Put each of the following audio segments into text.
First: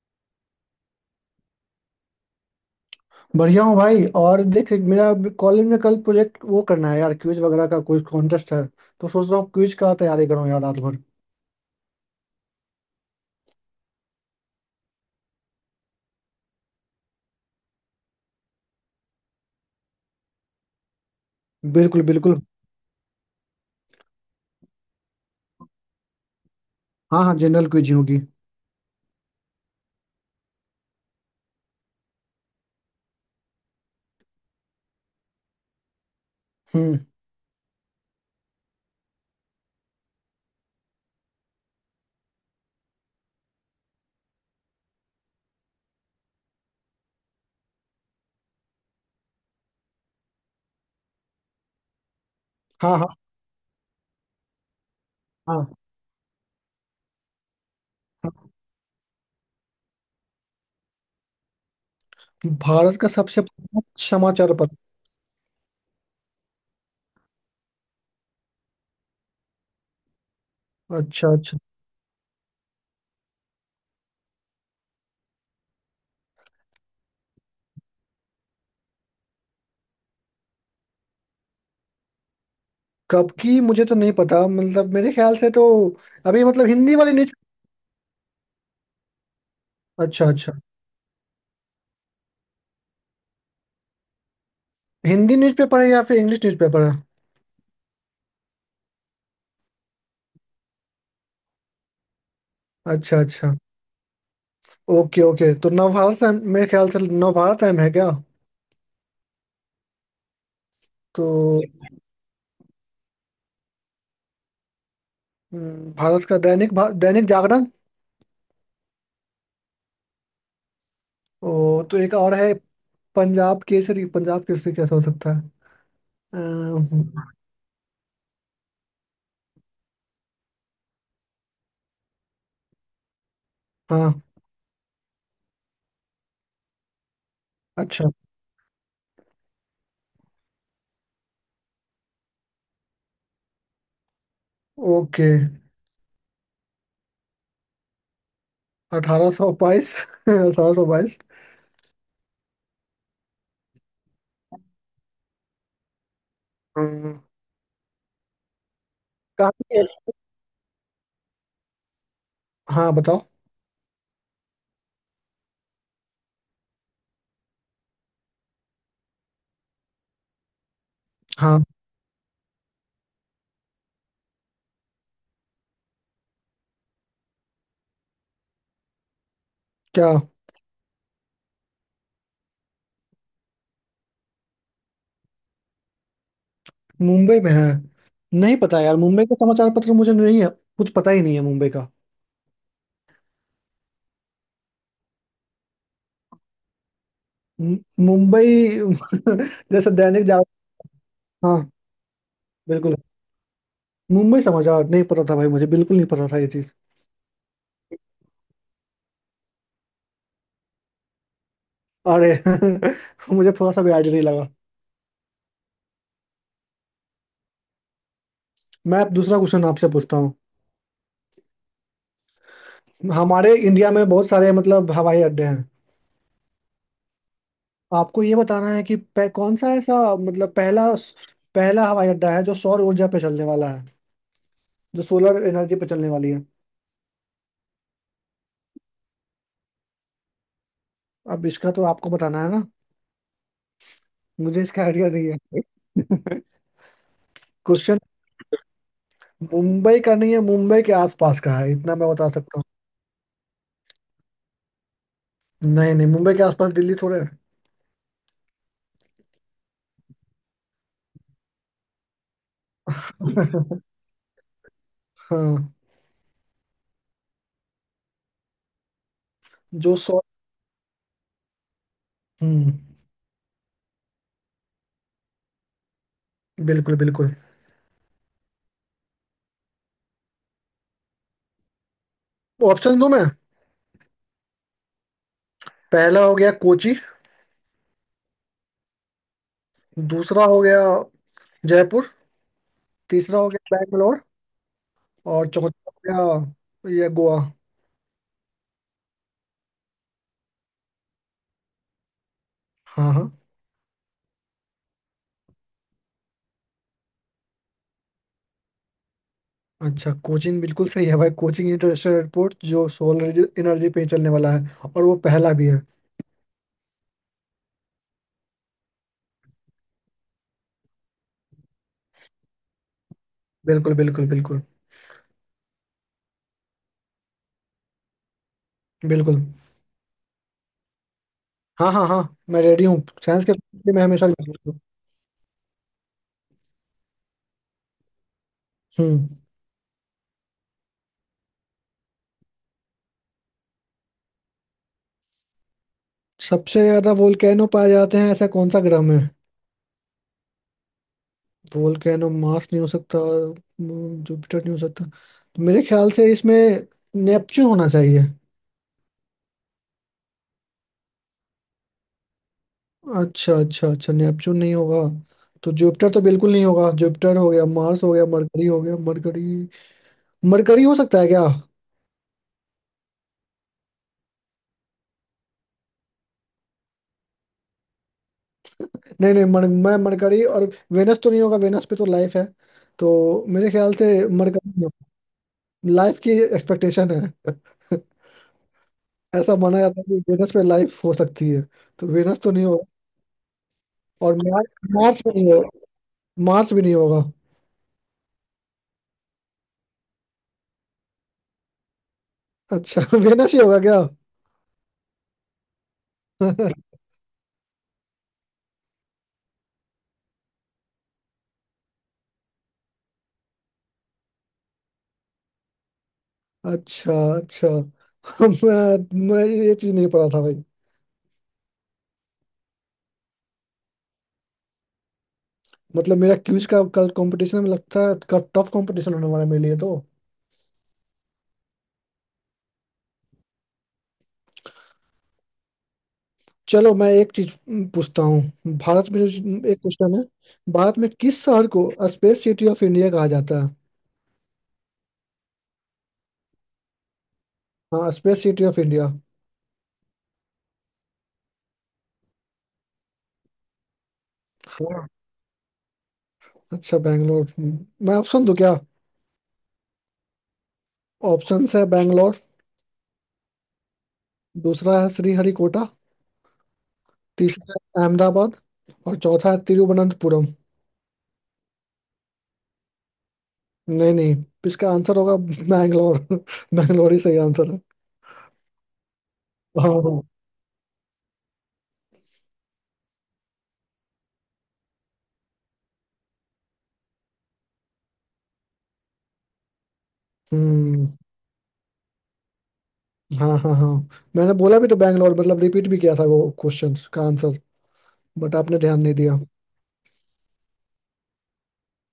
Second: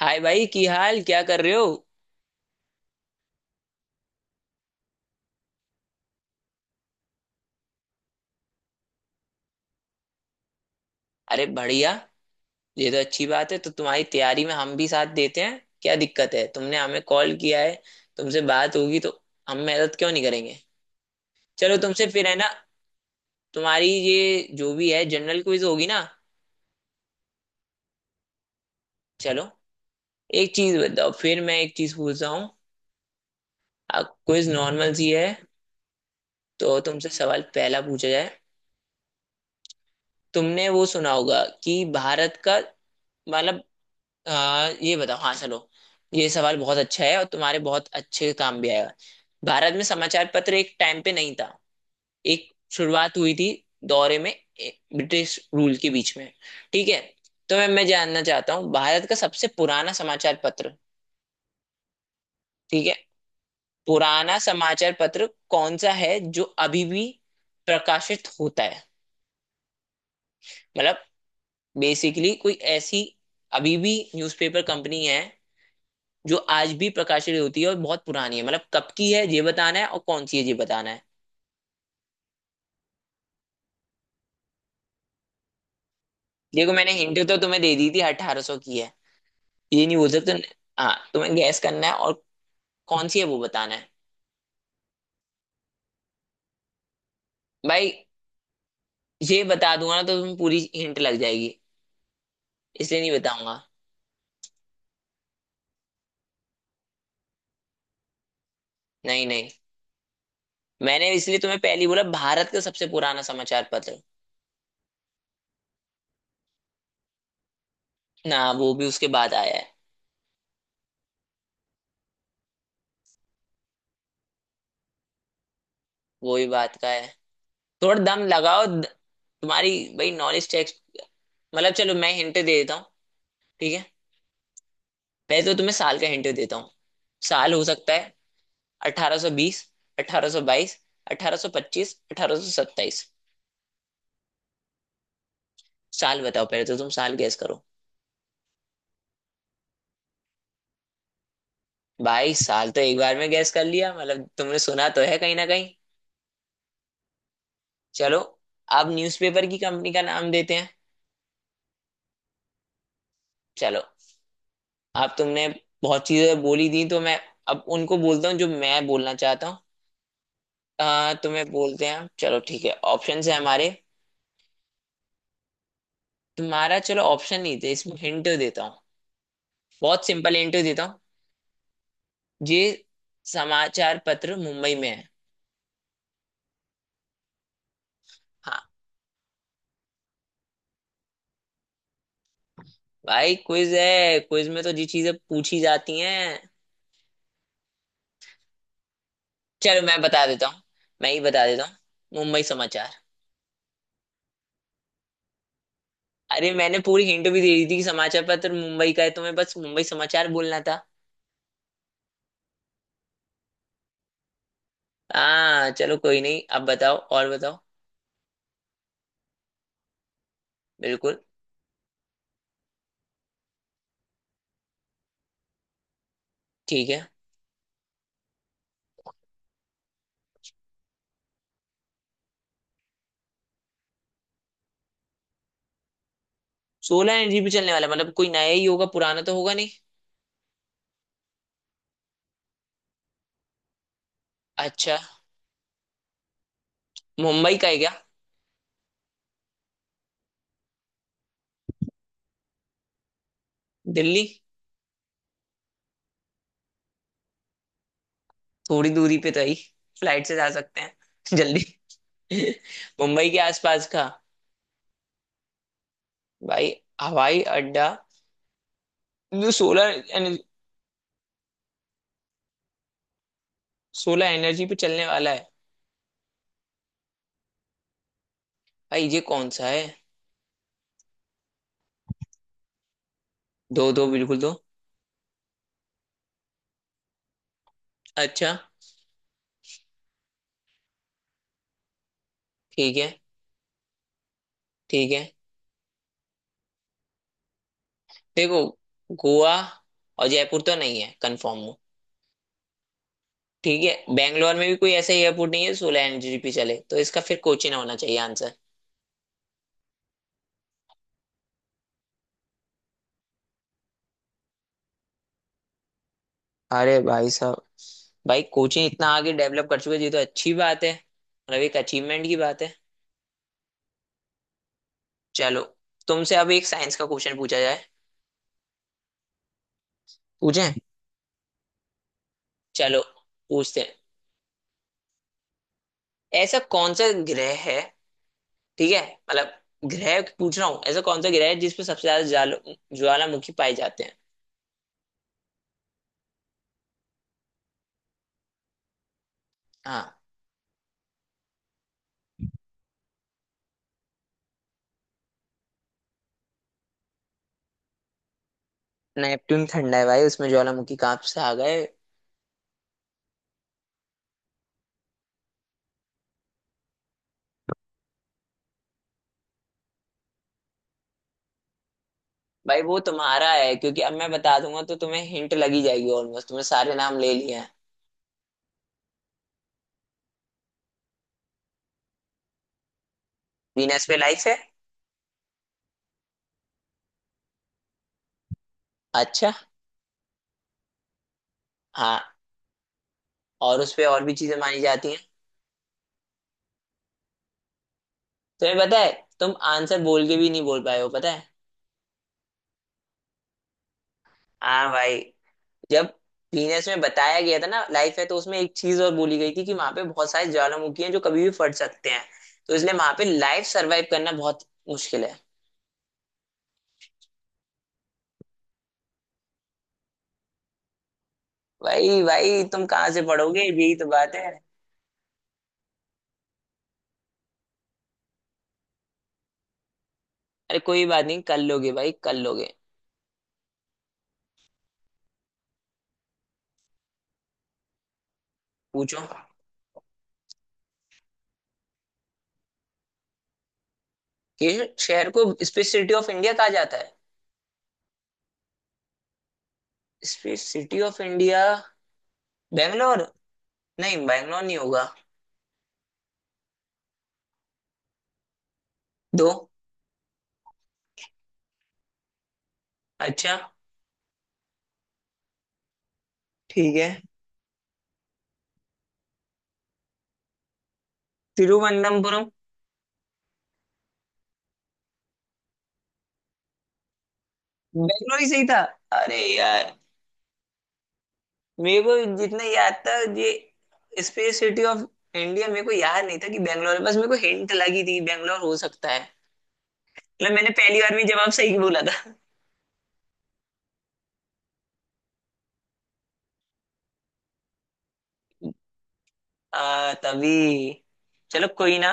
हाय भाई की हाल क्या कर रहे हो। बढ़िया हूँ भाई। और देख, मेरा अभी कॉलेज में कल प्रोजेक्ट वो करना है यार, क्विज वगैरह का कोई कॉन्टेस्ट है। तो सोच रहा हूँ क्विज का तैयारी करूँ यार, रात भर। अरे बढ़िया, ये तो अच्छी बात है। तो तुम्हारी तैयारी में हम भी साथ देते हैं। क्या दिक्कत है, तुमने हमें कॉल किया है, तुमसे बात होगी तो हम मदद क्यों नहीं करेंगे। चलो, बिल्कुल, तुमसे फिर है बिल्कुल। ना। तुम्हारी ये जो भी है जनरल क्विज होगी ना। हाँ, हाँ, जनरल क्विज ही होगी। चलो, एक चीज बताओ, फिर मैं एक चीज पूछता हूँ। आप क्विज नॉर्मल सी है तो हम्म। तुमसे सवाल पहला पूछा जाए। तुमने वो सुना होगा कि भारत का, मतलब, ये बताओ। हाँ चलो, ये सवाल बहुत अच्छा है और तुम्हारे बहुत अच्छे काम भी आएगा। भारत में समाचार पत्र एक टाइम पे नहीं था, एक हाँ, हाँ, शुरुआत हुई थी दौरे में ब्रिटिश हाँ। रूल के बीच में। ठीक है, तो मैं जानना चाहता हूँ भारत का सबसे पुराना समाचार पत्र। ठीक है, भारत का सबसे प्रमुख पुराना समाचार पत्र। समाचार पत्र कौन सा है जो अभी भी प्रकाशित होता है। मतलब अच्छा, अच्छा। बेसिकली कोई ऐसी अभी भी न्यूज़पेपर कंपनी है जो आज भी प्रकाशित होती है और बहुत पुरानी है। मतलब कब की है ये बताना है और कौन सी है ये बताना है। कब की मुझे तो नहीं पता, मतलब मेरे ख्याल से तो अभी, मतलब देखो, मैंने हिंदी वाली हिंट न्यूज। तो तुम्हें दे दी थी, अठारह सौ की है, ये नहीं बोल अच्छा, सकते। अच्छा। हाँ, तुम्हें गैस करना है और कौन सी है वो बताना है। हिंदी न्यूज़पेपर है या फिर इंग्लिश न्यूज़पेपर है? भाई, ये बता दूंगा ना तो तुम्हें पूरी हिंट लग जाएगी, इसलिए नहीं अच्छा, अच्छा। बताऊंगा। Okay, okay. तो नवभारत, मेरे ख्याल से नवभारत टाइम है क्या? नहीं नहीं, मैंने तो इसलिए तुम्हें पहले ही बोला भारत का सबसे पुराना समाचार पत्र। भारत का दैनिक दैनिक जागरण। ना, वो भी उसके बाद आया है। ओ, तो एक और है। पंजाब केसरी, पंजाब केसरी कैसा हो सकता है? वो भी बात का अम्म, है। थोड़ा दम लगाओ। तुम्हारी, भाई, नॉलेज टेक्स्ट। मतलब चलो, मैं हिंट दे देता हूँ, ठीक है। हाँ। पहले तो तुम्हें साल का हिंट देता हूँ, साल हो सकता अच्छा, है 1820, 1822, 1825, 1827। ओके। साल बताओ, पहले तो तुम साल गैस करो। 1822। 1822। भाई, साल तो एक बार में गैस कर लिया, मतलब तुमने सुना तो है कहीं ना कहीं। हम्म, चलो, आप न्यूज़पेपर की काफी। कंपनी का नाम देते हैं। हाँ, बताओ। चलो, आप तुमने बहुत चीजें बोली दी तो मैं अब उनको बोलता हूँ जो मैं बोलना चाहता हूँ। तुम्हें हाँ, बोलते हैं, चलो ठीक है, ऑप्शन है हमारे। तुम्हारा चलो ऑप्शन नहीं थे, इसमें हिंट देता हूँ, बहुत क्या, सिंपल हिंट देता हूँ। ये समाचार पत्र मुंबई में है। मुंबई में है? नहीं हाँ पता यार, मुंबई का समाचार पत्र तो मुझे नहीं है। कुछ पता ही नहीं है मुंबई का। भाई, क्विज है, क्विज में तो जी चीजें पूछी जाती हैं। मु- मुंबई चलो जैसे मैं बता दैनिक देता जागरण। हूँ, मैं ही बता हाँ, देता हूँ। मुंबई समाचार। बिल्कुल। मुंबई समाचार नहीं पता था भाई, मुझे बिल्कुल नहीं पता था ये अरे, चीज। मैंने पूरी हिंट भी दे दी थी कि समाचार पत्र मुंबई का है, तुम्हें बस मुंबई समाचार बोलना था। अरे, मुझे थोड़ा सा भी आइडिया नहीं लगा। हाँ चलो, कोई नहीं, अब बताओ और बताओ। मैं अब दूसरा क्वेश्चन आपसे पूछता हूँ। बिल्कुल। हमारे इंडिया में बहुत सारे, मतलब हवाई अड्डे हैं। ठीक है, आपको ये बताना है कि कौन सा ऐसा, मतलब पहला, पहला हवाई अड्डा है जो सौर ऊर्जा पे चलने वाला है। जो सोलर एनर्जी पे चलने वाली है। सोलह एनर्जी पे चलने वाला मतलब कोई नया ही होगा, पुराना तो होगा नहीं। अब इसका तो आपको बताना है ना। मुझे इसका अच्छा, आइडिया नहीं है। मुंबई का है क्या? क्वेश्चन, मुंबई का नहीं है, मुंबई के आसपास का है, इतना मैं बता सकता दिल्ली हूँ। नहीं, नहीं, मुंबई के आसपास दिल्ली थोड़े है। थोड़ी दूरी पे तो है ही, फ्लाइट से जा सकते हैं जल्दी। मुंबई के आसपास का हाँ, भाई, हवाई अड्डा जो जो सोलर सौ, हम्म, सोलर एनर्जी पे चलने वाला है। बिल्कुल, बिल्कुल। भाई ये कौन सा है? ऑप्शन दूं मैं? दो, दो, बिल्कुल दो। पहला हो गया कोची। अच्छा। दूसरा हो गया जयपुर। ठीक है। तीसरा हो गया बैंगलोर। ठीक है। और चौथा हो गया ये गोवा। देखो, गोवा और जयपुर तो नहीं है, कंफर्म हो। हाँ, हाँ। ठीक है, बेंगलोर में भी कोई ऐसा एयरपोर्ट नहीं है सोलर एनर्जी पे चले, तो इसका फिर कोचीन होना चाहिए आंसर। अच्छा, कोचिन बिल्कुल सही है भाई। कोचिंग इंटरनेशनल एयरपोर्ट, जो सोलर एनर्जी पे ही चलने वाला है, और वो पहला भी है। अरे भाई साहब, भाई कोचिंग इतना आगे डेवलप कर चुके हैं, ये तो अच्छी बात है, मतलब एक अचीवमेंट की बात है। बिल्कुल, बिल्कुल, बिल्कुल, चलो, तुमसे अब एक साइंस का क्वेश्चन पूछा जाए। बिल्कुल। पूछें? हाँ, हाँ, हाँ, मैं रेडी चलो हूँ साइंस के पूछते लिए, हैं। मैं हमेशा ready हूँ। ऐसा कौन सा ग्रह है, ठीक है, हम्म। मतलब ग्रह पूछ रहा हूँ, ऐसा कौन सा ग्रह है जिसपे सबसे ज्यादा ज्वाल, ज्वालामुखी पाए जाते हैं। सबसे ज्यादा वोल्केनो पाए जाते हैं ऐसा कौन सा ग्रह में? हाँ, वोल्केनो, मार्स नहीं हो सकता, जुपिटर नहीं हो सकता, तो मेरे ख्याल से इसमें नेपच्यून होना चाहिए। नेपट्टून ठंडा है भाई, उसमें ज्वालामुखी कहाँ से आ गए। अच्छा, अच्छा, अच्छा, नेपच्यून नहीं होगा। तो जुपिटर तो बिल्कुल नहीं होगा। जुपिटर हो गया, मार्स हो गया, मरकरी हो गया। मरकरी, मरकरी हो सकता है क्या? भाई वो तुम्हारा है, क्योंकि अब मैं बता दूंगा तो तुम्हें हिंट लगी जाएगी, ऑलमोस्ट तुमने सारे नाम ले लिए हैं। नहीं, नहीं, मैं मरकरी और वेनस तो नहीं होगा। वेनस पे तो लाइफ है, तो मेरे ख्याल वीनस पे से लाइफ है? मरकरी, लाइफ की एक्सपेक्टेशन है। अच्छा। ऐसा माना जाता है कि वेनस पे लाइफ हो सकती है, तो हाँ, वेनस तो नहीं होगा। और उस पे और भी और चीजें मार्स, मानी जाती हैं। मार्स भी नहीं होगा, मार्स भी नहीं होगा। तुम्हें पता है, तुम आंसर बोल के भी नहीं बोल पाए हो, पता है? अच्छा, वेनस ही होगा क्या? हाँ भाई, जब पीनस में बताया गया था ना लाइफ है, तो उसमें एक चीज और बोली गई थी कि वहां पे बहुत सारे ज्वालामुखी हैं जो कभी भी फट सकते हैं, तो इसलिए वहां पे लाइफ सरवाइव करना बहुत मुश्किल है। अच्छा, अच्छा। मैं, मैं ये चीज नहीं पता था भाई। भाई भाई, तुम कहाँ से पढ़ोगे, यही तो बात है। मतलब मेरा क्विज का कल कंपटीशन में लगता है, टफ कंपटीशन होने वाला है मेरे लिए तो। अरे कोई बात नहीं, कर लोगे भाई, कर लोगे। चलो, मैं एक चीज पूछता हूँ। भारत में पूछो। एक क्वेश्चन है। भारत में किस शहर को स्पेस सिटी ऑफ इंडिया कहा जाता है? कि शहर को स्पेस सिटी ऑफ इंडिया कहा जाता है। हाँ, space city of India. Space city of India, Bangalore. नहीं, बेंगलोर नहीं होगा। हाँ, अच्छा, बैंगलोर। मैं ऑप्शन दूँ क्या? दो। ऑप्शंस है बैंगलोर। अच्छा। दूसरा है श्रीहरिकोटा। ठीक है। तीसरा है अहमदाबाद। और चौथा है तिरुवनंतपुरम। तिरुवनंतपुरम। नहीं, नहीं, इसका आंसर होगा बैंगलोर। बैंगलोर ही सही आंसर है। बेंगलोर ही सही था। अरे हाँ, यार, हाँ। मेरे को जितना याद था, ये स्पेस सिटी ऑफ इंडिया मेरे को याद नहीं था कि बैंगलोर है, बस मेरे को हिंट लगी थी बैंगलोर हो सकता है। मतलब मैंने पहली हम्म। बार में जवाब सही बोला था। हाँ, हाँ, हाँ। मैंने बोला भी तो बैंगलोर, मतलब रिपीट भी किया था वो क्वेश्चंस का आंसर, बट आपने ध्यान नहीं दिया। तभी, चलो कोई ना।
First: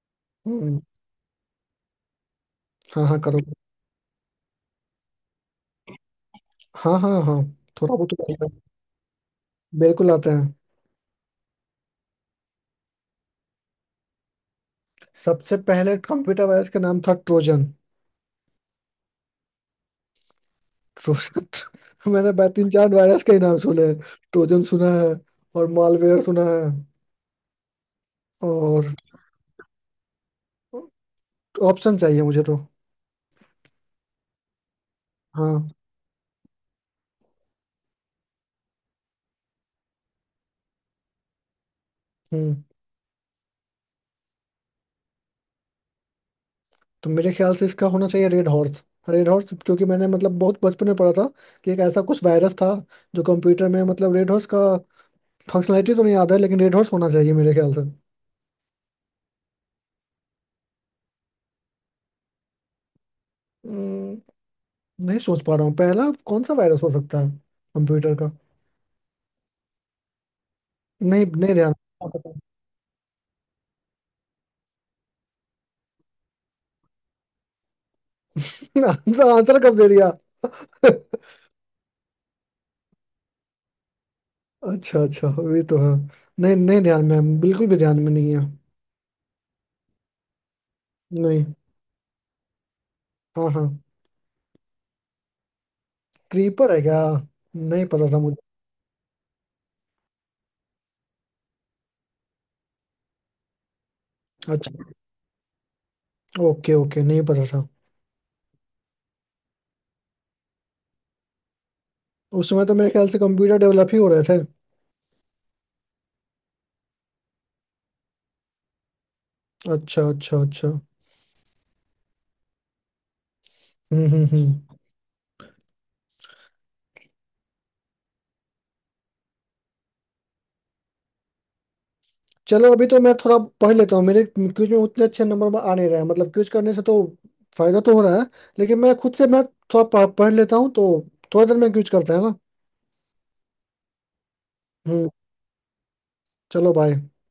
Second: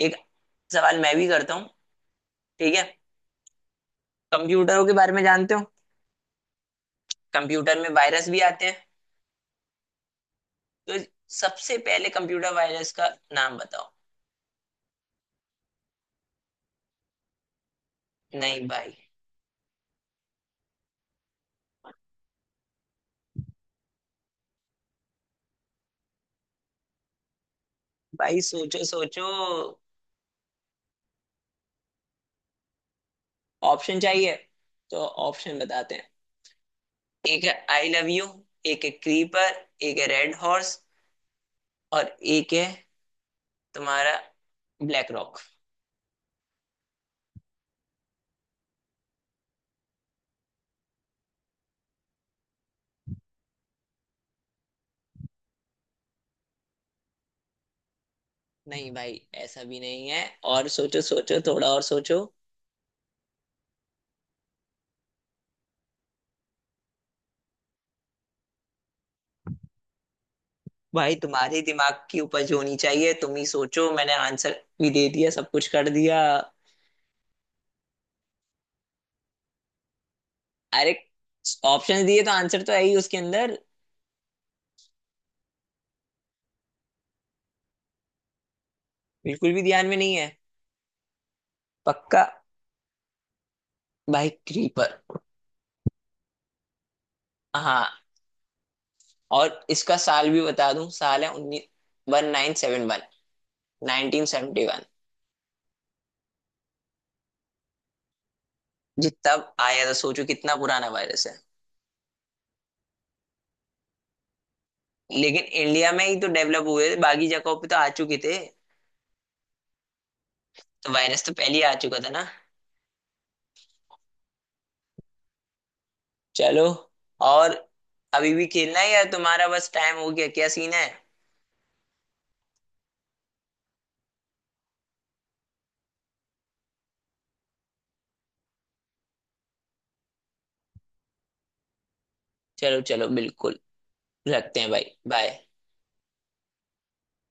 एक हम्म। सवाल मैं भी करता हूँ, ठीक है। हाँ, हाँ, करो। कंप्यूटरों के बारे में जानते हो? हाँ, हाँ, हाँ, कंप्यूटर में थोड़ा बहुत वायरस तो भी आता है। आते हैं, बिल्कुल आते हैं। तो सबसे पहले कंप्यूटर वायरस का नाम बताओ। सबसे पहले कंप्यूटर वायरस का नाम था ट्रोजन। नहीं भाई। ट्रोजन? मैंने तीन चार वायरस के ही नाम सुने हैं। ट्रोजन सुना है और मालवेयर सुना है। भाई सोचो, और सोचो। ऑप्शन चाहिए मुझे तो। ऑप्शन चाहिए? तो ऑप्शन हाँ। बताते हैं। एक है आई लव यू, एक है क्रीपर, एक है रेड हॉर्स, और एक हम्म। है तुम्हारा ब्लैक रॉक। तो मेरे ख्याल से इसका होना चाहिए रेड हॉर्स। रेड हॉर्स, क्योंकि मैंने मतलब बहुत बचपन में पढ़ा था कि एक ऐसा कुछ वायरस था जो कंप्यूटर में, मतलब रेड हॉर्स का फंक्शनैलिटी तो नहीं याद है, लेकिन रेड हॉर्स होना चाहिए मेरे ख्याल से। नहीं भाई, ऐसा भी नहीं है। और सोचो, सोचो, थोड़ा और सोचो। हम्म, नहीं सोच पा रहा हूँ पहला कौन सा वायरस हो सकता है कंप्यूटर का। भाई, नहीं, नहीं, तुम्हारे ध्यान। दिमाग की उपज होनी चाहिए, तुम ही सोचो, मैंने आंसर भी दे दिया, सब कुछ कर दिया। आंसर? आंसर कब दे दिया? अरे, ऑप्शन दिए तो आंसर तो है ही उसके अंदर। अच्छा, अच्छा, ये तो है। नहीं, नहीं ध्यान में है, बिल्कुल भी ध्यान में नहीं है। बिल्कुल भी ध्यान में नहीं है? नहीं। पक्का? हाँ, हाँ। भाई क्रीपर। क्रीपर है क्या? नहीं हाँ, पता था मुझे। और इसका साल भी बता दूं, साल है उन्नीस, one nine seven one, nineteen seventy one. अच्छा, ओके, ओके, नहीं पता था। जी तब आया था, सोचो कितना पुराना वायरस है। उस समय तो मेरे ख्याल से कंप्यूटर डेवलप ही हो रहे थे। लेकिन इंडिया में ही तो डेवलप हुए थे, बाकी जगहों पे तो आ चुके थे, अच्छा, अच्छा, अच्छा। तो वायरस तो पहले ही आ चुका था ना। हम्म, हम्म, हम्म। चलो, और अभी भी खेलना है या तुम्हारा बस टाइम हो गया, क्या सीन है? चलो, अभी तो मैं थोड़ा पढ़ लेता हूँ, मेरे क्विज में उतने अच्छे नंबर आ नहीं रहे हैं। मतलब क्विज करने से तो फायदा तो हो रहा है, लेकिन मैं खुद से मैं थोड़ा पढ़ पढ़ लेता हूँ तो थोड़ा देर में क्विज करता है ना। चलो चलो, बिल्कुल रखते हैं भाई, हम्म। बाय। चलो, बाय।